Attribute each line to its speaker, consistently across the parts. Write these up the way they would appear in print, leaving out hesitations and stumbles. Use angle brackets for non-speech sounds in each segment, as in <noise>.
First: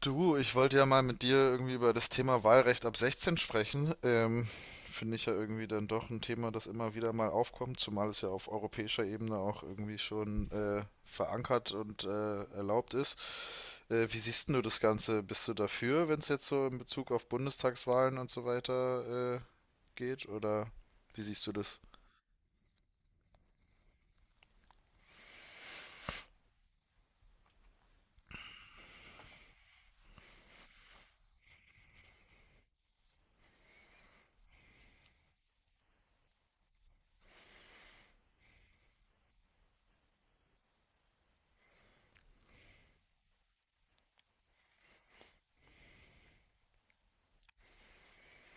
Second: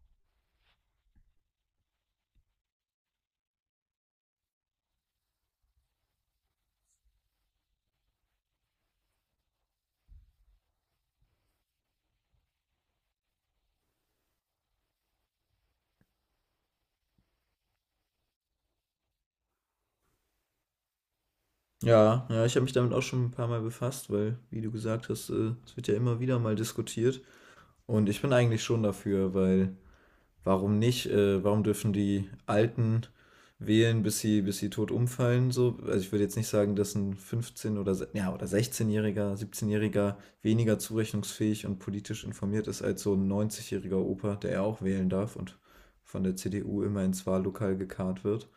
Speaker 1: Du, ich wollte ja mal mit dir irgendwie über das Thema Wahlrecht ab 16 sprechen. Finde ich ja irgendwie dann doch ein Thema, das immer wieder mal aufkommt, zumal es ja auf europäischer Ebene auch irgendwie schon verankert und erlaubt ist. Wie siehst denn du das Ganze? Bist du dafür, wenn es jetzt so in Bezug auf Bundestagswahlen und so weiter geht? Oder wie siehst du das?
Speaker 2: Ja, ja, ich habe mich damit auch schon ein paar Mal befasst, weil, wie du gesagt hast, es wird ja immer wieder mal diskutiert. Und ich bin eigentlich schon dafür, weil warum nicht? Warum dürfen die Alten wählen, bis sie tot umfallen? So? Also ich würde jetzt nicht sagen, dass ein 15- oder 16-Jähriger, 17-Jähriger weniger zurechnungsfähig und politisch informiert ist als so ein 90-jähriger Opa, der ja auch wählen darf und von der CDU immer ins Wahllokal gekarrt wird.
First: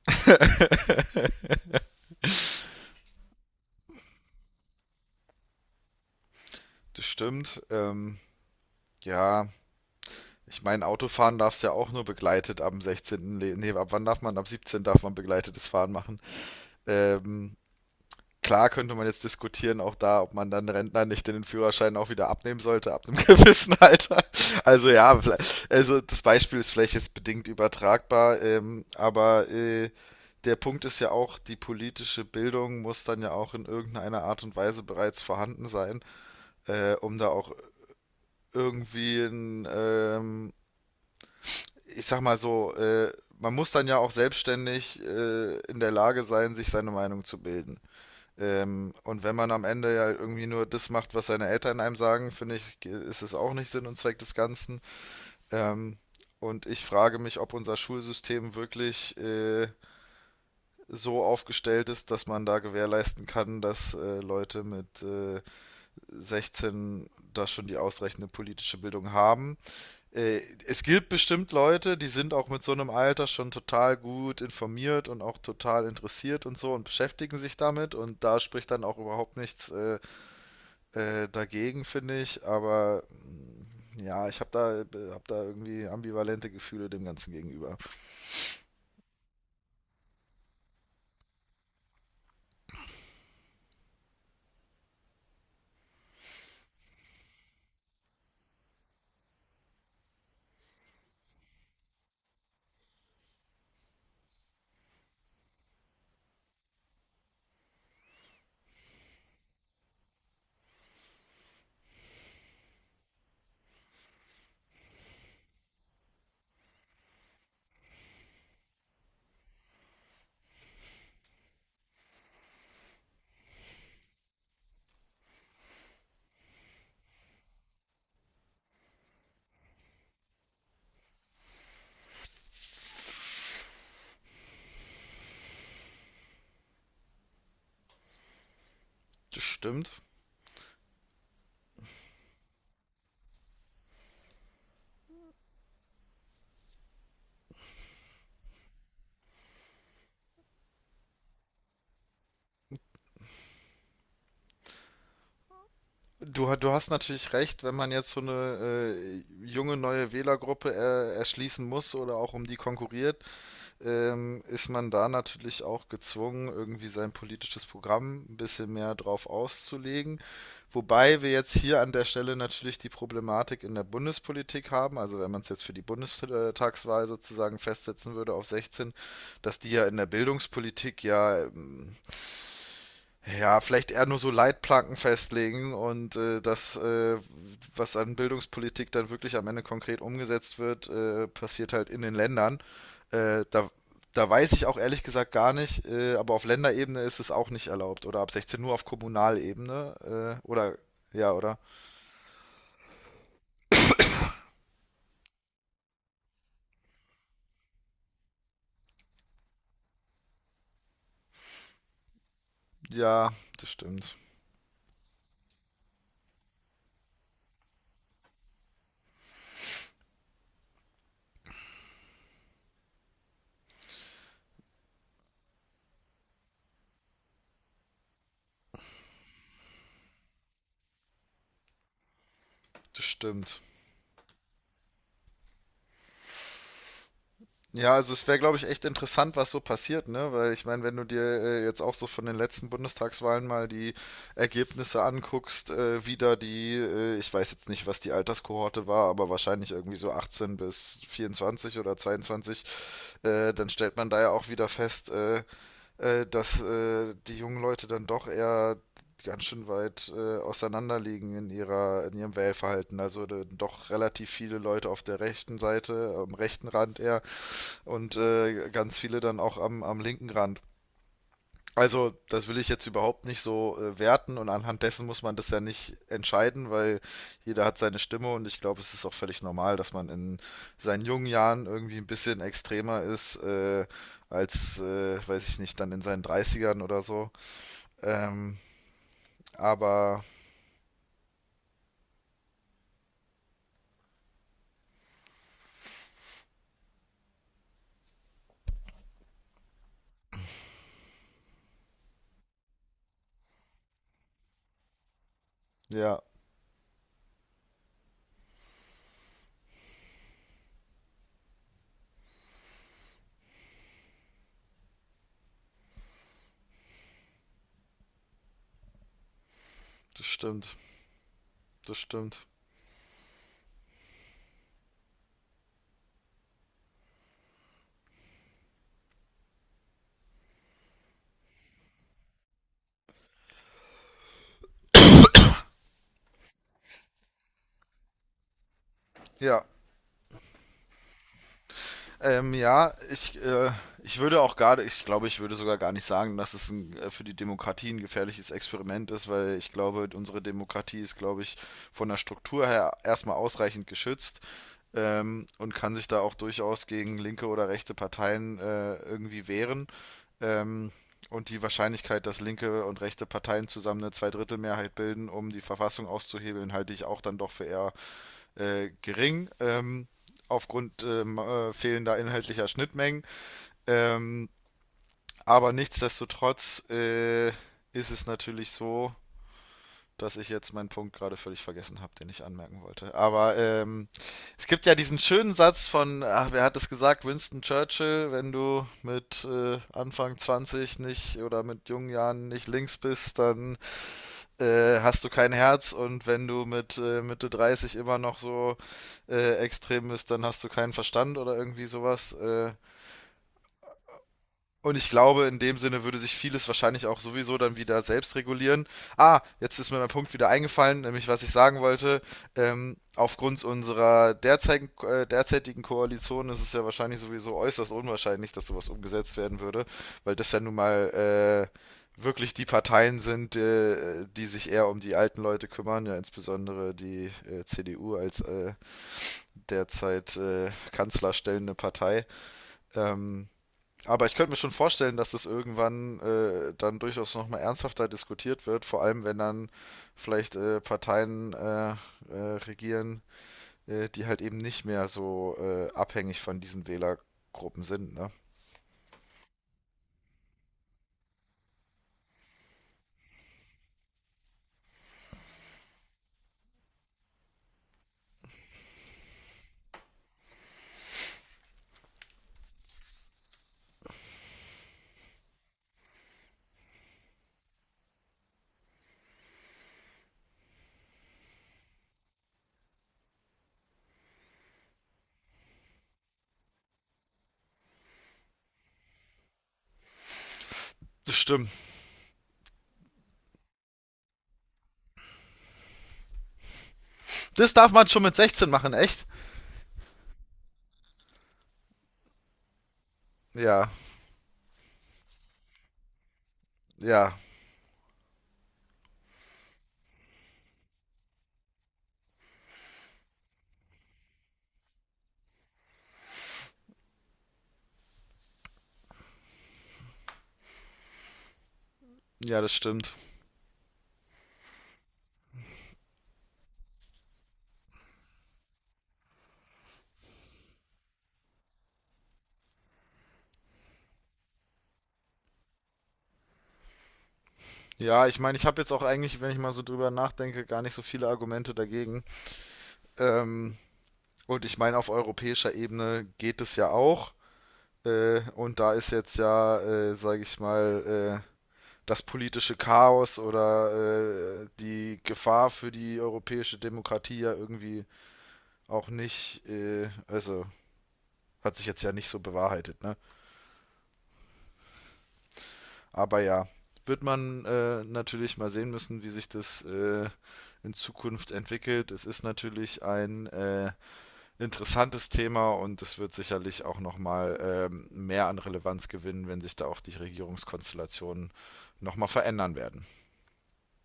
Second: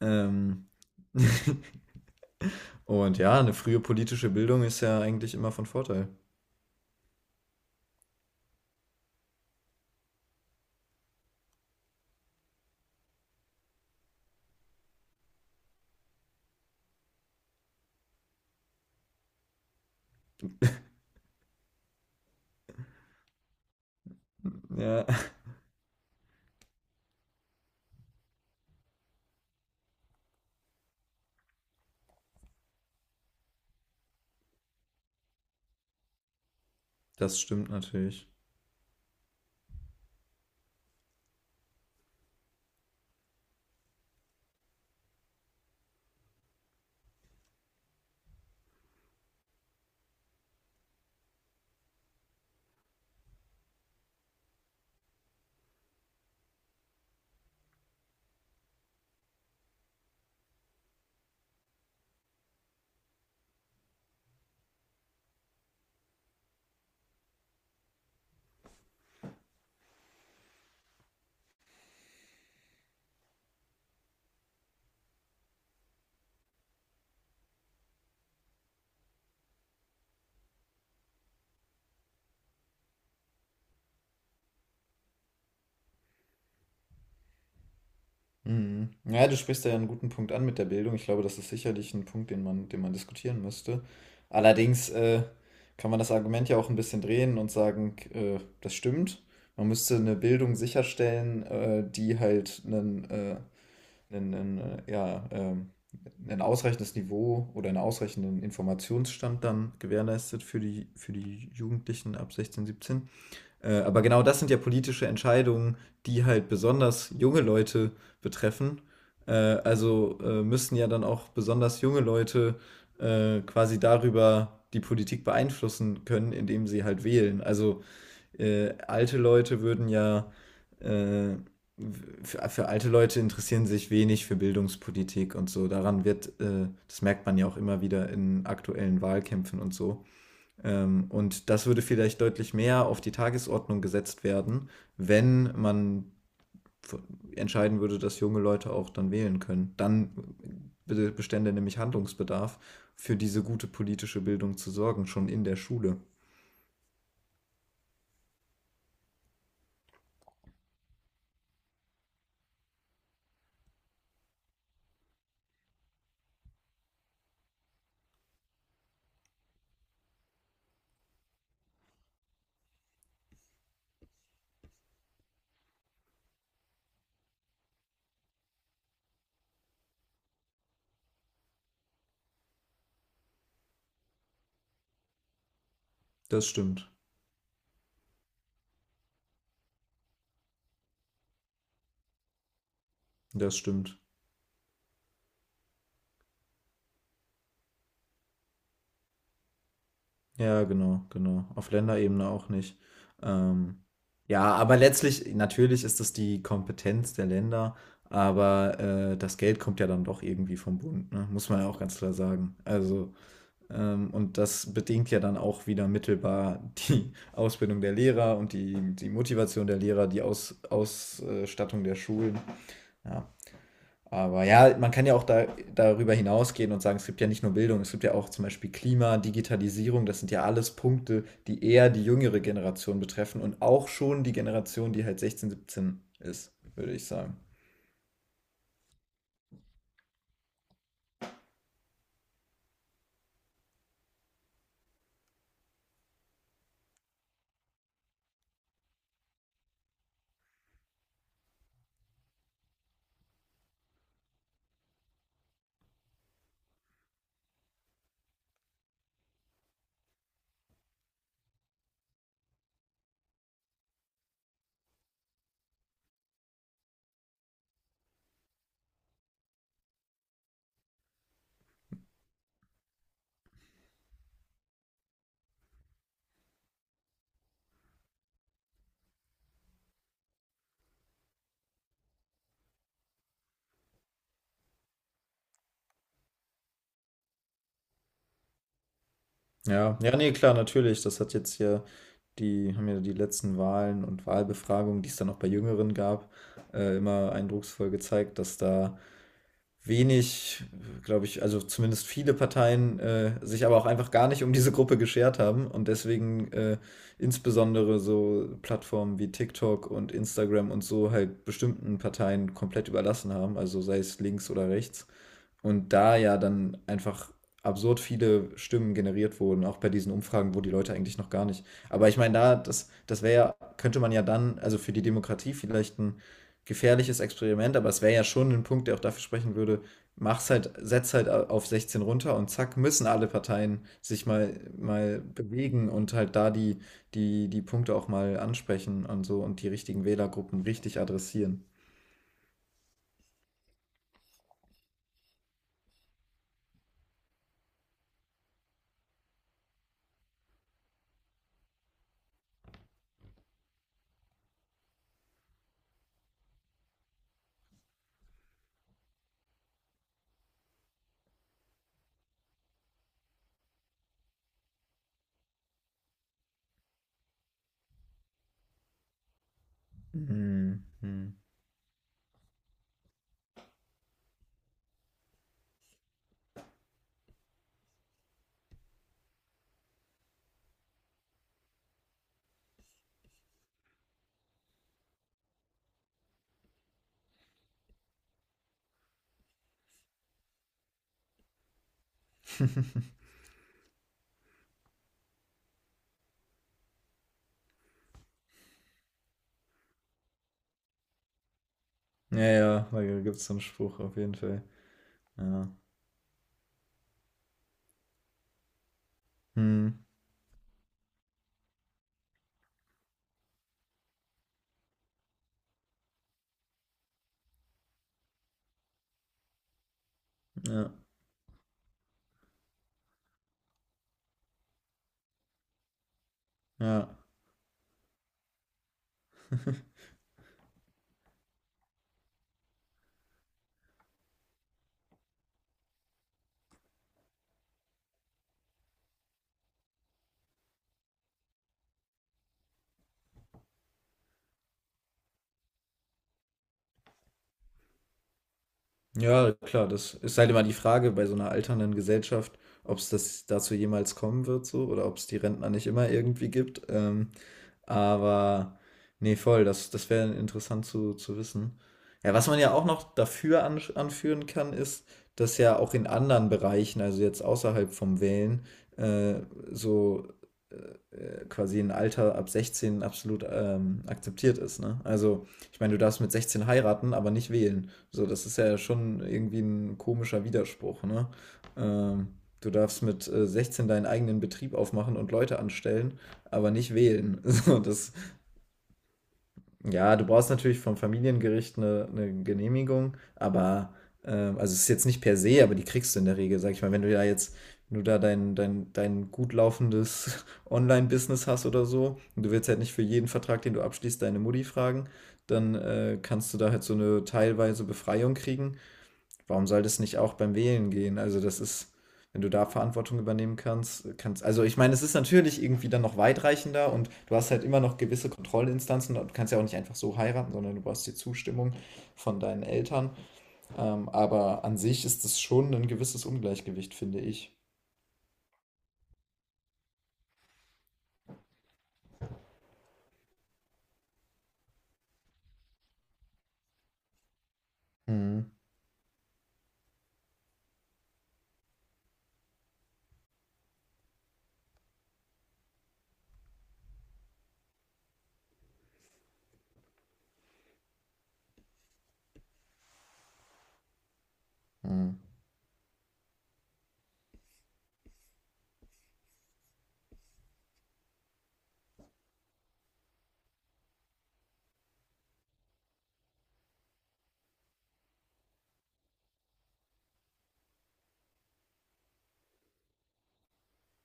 Speaker 2: Ähm, <laughs> Und ja, eine frühe politische Bildung ist ja eigentlich immer von Vorteil.
Speaker 1: Das stimmt. Ja, ich meine, Autofahren darfst du ja auch nur begleitet ab dem 16. Nee, ab wann darf man? Ab 17 darf man begleitetes Fahren machen. Ähm, klar könnte man jetzt diskutieren, auch da, ob man dann Rentner nicht den Führerschein auch wieder abnehmen sollte, ab einem <laughs> gewissen Alter. Also
Speaker 2: Ja,
Speaker 1: ja,
Speaker 2: <laughs>
Speaker 1: also das Beispiel ist vielleicht jetzt bedingt übertragbar, aber der Punkt ist ja auch, die politische Bildung muss dann ja auch in irgendeiner Art und Weise bereits vorhanden sein, um da
Speaker 2: das
Speaker 1: auch
Speaker 2: stimmt natürlich.
Speaker 1: irgendwie ich sag mal so, man muss dann ja auch selbstständig in der Lage sein, sich seine Meinung zu bilden. Und wenn man am Ende ja irgendwie nur das macht, was seine Eltern einem sagen, finde ich, ist es auch nicht Sinn und Zweck des Ganzen. Ähm, und ich frage mich, ob unser Schulsystem wirklich so aufgestellt ist, dass man da gewährleisten kann, dass Leute mit 16 da schon die ausreichende politische Bildung haben. Äh, es gibt bestimmt Leute, die sind auch mit so einem Alter schon total gut informiert und auch total interessiert und so und beschäftigen sich damit. Und da spricht dann auch überhaupt nichts dagegen, finde ich, aber ja, ich hab da irgendwie ambivalente Gefühle dem Ganzen gegenüber.
Speaker 2: Mhm. Ja, du sprichst da ja einen guten Punkt an mit der Bildung. Ich glaube, das ist sicherlich ein Punkt, den man diskutieren müsste. Allerdings, kann man das Argument ja auch ein bisschen drehen und sagen, das stimmt. Man müsste eine Bildung sicherstellen, die halt ein ein ausreichendes Niveau oder einen ausreichenden Informationsstand dann gewährleistet für die Jugendlichen ab 16, 17. Aber genau das sind ja politische Entscheidungen, die halt besonders junge Leute betreffen. Also müssen ja dann auch besonders junge Leute quasi darüber die Politik beeinflussen können, indem sie halt wählen. Also alte Leute würden ja, äh, für alte Leute interessieren sich wenig für Bildungspolitik und so. Daran wird, das merkt man ja auch immer wieder in aktuellen
Speaker 1: Das
Speaker 2: Wahlkämpfen und
Speaker 1: stimmt.
Speaker 2: so. Und das würde vielleicht deutlich mehr auf die Tagesordnung gesetzt werden, wenn man f- entscheiden würde, dass junge Leute auch dann wählen können. Dann bestände nämlich Handlungsbedarf, für diese gute politische Bildung zu sorgen, schon in der Schule.
Speaker 1: Du, du hast natürlich recht, wenn man jetzt so eine junge neue Wählergruppe erschließen muss oder auch um die konkurriert, ist man da natürlich auch gezwungen, irgendwie sein politisches Programm ein bisschen mehr drauf auszulegen. Wobei wir jetzt hier an der Stelle natürlich die Problematik in der Bundespolitik haben, also wenn man es jetzt für die Bundestagswahl sozusagen festsetzen würde auf 16, dass die ja in der Bildungspolitik ja ja, vielleicht eher nur so Leitplanken festlegen und
Speaker 2: Das stimmt.
Speaker 1: was an Bildungspolitik dann wirklich am Ende konkret umgesetzt wird, passiert halt in den Ländern. Äh,
Speaker 2: Das
Speaker 1: da,
Speaker 2: stimmt.
Speaker 1: da weiß ich auch ehrlich gesagt gar nicht, aber auf Länderebene ist es auch nicht erlaubt oder ab 16 nur auf Kommunalebene
Speaker 2: Ja, genau, genau.
Speaker 1: oder?
Speaker 2: Auf Länderebene auch nicht. Ähm, ja, aber letztlich, natürlich ist das die Kompetenz der Länder, aber das Geld kommt ja dann doch irgendwie vom Bund, ne? Muss man ja auch ganz klar sagen. Also,
Speaker 1: Ja, das stimmt.
Speaker 2: und das bedingt ja dann auch wieder mittelbar die <laughs> Ausbildung der Lehrer und die Motivation der Lehrer, die Ausstattung der Schulen. Ja, aber ja, man kann ja auch darüber hinausgehen und sagen, es gibt ja nicht nur Bildung, es gibt ja auch zum Beispiel Klima, Digitalisierung, das sind ja alles Punkte, die eher die jüngere Generation
Speaker 1: Das
Speaker 2: betreffen und
Speaker 1: stimmt.
Speaker 2: auch schon die Generation, die halt 16, 17 ist, würde ich sagen.
Speaker 1: Ja, also es wäre, glaube ich, echt interessant, was so passiert, ne? Weil ich meine, wenn du dir jetzt auch so von den letzten Bundestagswahlen mal die Ergebnisse anguckst, wie da die, ich weiß jetzt nicht, was die Alterskohorte war, aber wahrscheinlich irgendwie so 18 bis 24 oder 22, dann stellt man da ja auch wieder fest, dass die jungen Leute dann doch eher ganz schön weit auseinander liegen in ihrem Wählverhalten. Also doch relativ viele Leute auf der rechten Seite, am rechten Rand eher, und ganz viele dann auch am linken Rand. Also, das will ich jetzt überhaupt nicht so werten und anhand dessen muss man das ja nicht entscheiden, weil jeder hat seine Stimme und ich glaube, es ist auch völlig normal, dass man in seinen jungen Jahren irgendwie ein bisschen extremer ist als, weiß ich nicht, dann in seinen Dreißigern oder so. Ähm,
Speaker 2: Ja, ja,
Speaker 1: aber
Speaker 2: nee, klar, natürlich. Das hat jetzt hier haben ja die letzten Wahlen und Wahlbefragungen, die es dann auch bei Jüngeren gab, immer eindrucksvoll gezeigt, dass da wenig, glaube ich, also zumindest viele Parteien sich aber auch einfach gar nicht um diese Gruppe geschert haben und
Speaker 1: ja,
Speaker 2: deswegen insbesondere so Plattformen wie TikTok und Instagram und so halt bestimmten Parteien komplett überlassen haben, also sei es links oder rechts. Und da ja dann einfach absurd viele Stimmen generiert wurden, auch bei diesen
Speaker 1: das
Speaker 2: Umfragen, wo die
Speaker 1: stimmt,
Speaker 2: Leute eigentlich noch gar nicht.
Speaker 1: das
Speaker 2: Aber ich meine,
Speaker 1: stimmt.
Speaker 2: das wäre ja, könnte man ja dann, also für die Demokratie vielleicht ein gefährliches Experiment, aber es wäre ja schon ein Punkt, der auch dafür sprechen würde, mach's halt, setz halt auf 16 runter und zack, müssen alle Parteien sich mal bewegen und halt da die Punkte auch mal ansprechen und so und
Speaker 1: Ja,
Speaker 2: die richtigen Wählergruppen richtig adressieren.
Speaker 1: Ja, ich würde auch gar, ich glaube, ich würde sogar gar nicht sagen, dass es für die Demokratie ein gefährliches Experiment ist, weil ich glaube, unsere Demokratie ist, glaube ich, von der Struktur her erstmal ausreichend geschützt und kann sich da auch durchaus gegen linke oder rechte Parteien irgendwie wehren. Ähm, und die Wahrscheinlichkeit, dass linke und rechte Parteien zusammen eine Zweidrittelmehrheit bilden, um die Verfassung auszuhebeln, halte ich auch dann doch für eher gering,
Speaker 2: Mhm.
Speaker 1: aufgrund
Speaker 2: Mhm.
Speaker 1: fehlender inhaltlicher Schnittmengen. Ähm, aber nichtsdestotrotz ist es natürlich so, dass ich jetzt meinen Punkt gerade völlig vergessen habe, den ich anmerken wollte. Aber es gibt ja diesen schönen Satz von, ach, wer hat es gesagt, Winston Churchill, wenn du mit Anfang 20 nicht oder mit jungen Jahren nicht links bist, dann hast du kein Herz und wenn du mit Mitte 30 immer noch so extrem bist, dann hast du keinen Verstand oder irgendwie sowas.
Speaker 2: Ja,
Speaker 1: Äh,
Speaker 2: ja, da gibt's so 'n Spruch auf jeden Fall.
Speaker 1: und ich glaube, in
Speaker 2: Ja.
Speaker 1: dem Sinne würde sich vieles wahrscheinlich auch sowieso dann wieder selbst regulieren. Ah, jetzt ist mir
Speaker 2: Mhm.
Speaker 1: mein Punkt wieder eingefallen, nämlich was ich sagen wollte. Aufgrund unserer derzeitigen Koalition ist es ja wahrscheinlich sowieso äußerst unwahrscheinlich, dass sowas umgesetzt werden würde, weil das ja nun
Speaker 2: Ja,
Speaker 1: mal wirklich die Parteien sind, die sich eher um die alten Leute kümmern, ja insbesondere
Speaker 2: ja.
Speaker 1: die CDU als derzeit kanzlerstellende Partei. Ähm, aber ich könnte mir schon vorstellen, dass das irgendwann dann durchaus nochmal ernsthafter diskutiert wird, vor allem wenn dann vielleicht Parteien regieren, die halt eben nicht mehr so abhängig von diesen Wählergruppen sind, ne?
Speaker 2: Ja, klar, das ist halt immer die Frage bei so einer alternden Gesellschaft, ob es das dazu jemals kommen wird so oder ob es die Rentner nicht immer irgendwie gibt. Aber ne, voll, das wäre interessant zu wissen. Ja, was man ja auch noch dafür ansch anführen kann, ist, dass ja auch in anderen Bereichen, also jetzt außerhalb vom Wählen, äh, so quasi ein Alter ab 16 absolut akzeptiert ist. Ne? Also, ich meine, du darfst mit 16 heiraten, aber nicht wählen. So, das ist ja schon irgendwie ein komischer Widerspruch. Ne?
Speaker 1: Das stimmt.
Speaker 2: Ähm, Du darfst mit 16 deinen eigenen Betrieb aufmachen und Leute anstellen, aber nicht wählen. <laughs>
Speaker 1: Das
Speaker 2: So,
Speaker 1: darf man
Speaker 2: das
Speaker 1: schon mit 16 machen, echt?
Speaker 2: ja, du brauchst natürlich vom Familiengericht eine Genehmigung,
Speaker 1: Ja,
Speaker 2: aber also es ist jetzt nicht per se, aber die kriegst du in der Regel, sag ich mal, wenn du da
Speaker 1: ja,
Speaker 2: jetzt, wenn du da dein gut laufendes <laughs> Online-Business hast oder so, und du willst halt nicht für jeden Vertrag, den du abschließt, deine Mutti fragen, dann kannst du da halt so eine teilweise Befreiung kriegen. Warum soll das nicht auch beim Wählen gehen? Also, das ist, wenn du
Speaker 1: ja,
Speaker 2: da
Speaker 1: das stimmt.
Speaker 2: Verantwortung übernehmen kannst, also ich meine, es ist natürlich irgendwie dann noch weitreichender und du hast halt immer noch gewisse Kontrollinstanzen und du kannst ja auch nicht einfach so heiraten, sondern du brauchst die Zustimmung von deinen Eltern. Aber an sich ist das schon ein gewisses Ungleichgewicht, finde ich.
Speaker 1: Ja, ich meine, ich habe jetzt auch eigentlich, wenn ich mal so drüber nachdenke, gar nicht so viele Argumente dagegen. Ähm, und ich meine, auf europäischer Ebene geht es ja auch. Äh,
Speaker 2: Mhm.
Speaker 1: und da ist jetzt ja, sage ich mal, das politische Chaos oder die Gefahr für die europäische Demokratie ja irgendwie auch nicht, also hat sich jetzt ja nicht so bewahrheitet, ne?
Speaker 2: Mhm.
Speaker 1: Aber ja, wird man natürlich mal sehen müssen, wie sich das in Zukunft entwickelt. Es ist natürlich ein interessantes Thema und es wird sicherlich auch nochmal mehr an Relevanz gewinnen, wenn sich da auch die Regierungskonstellationen nochmal verändern werden.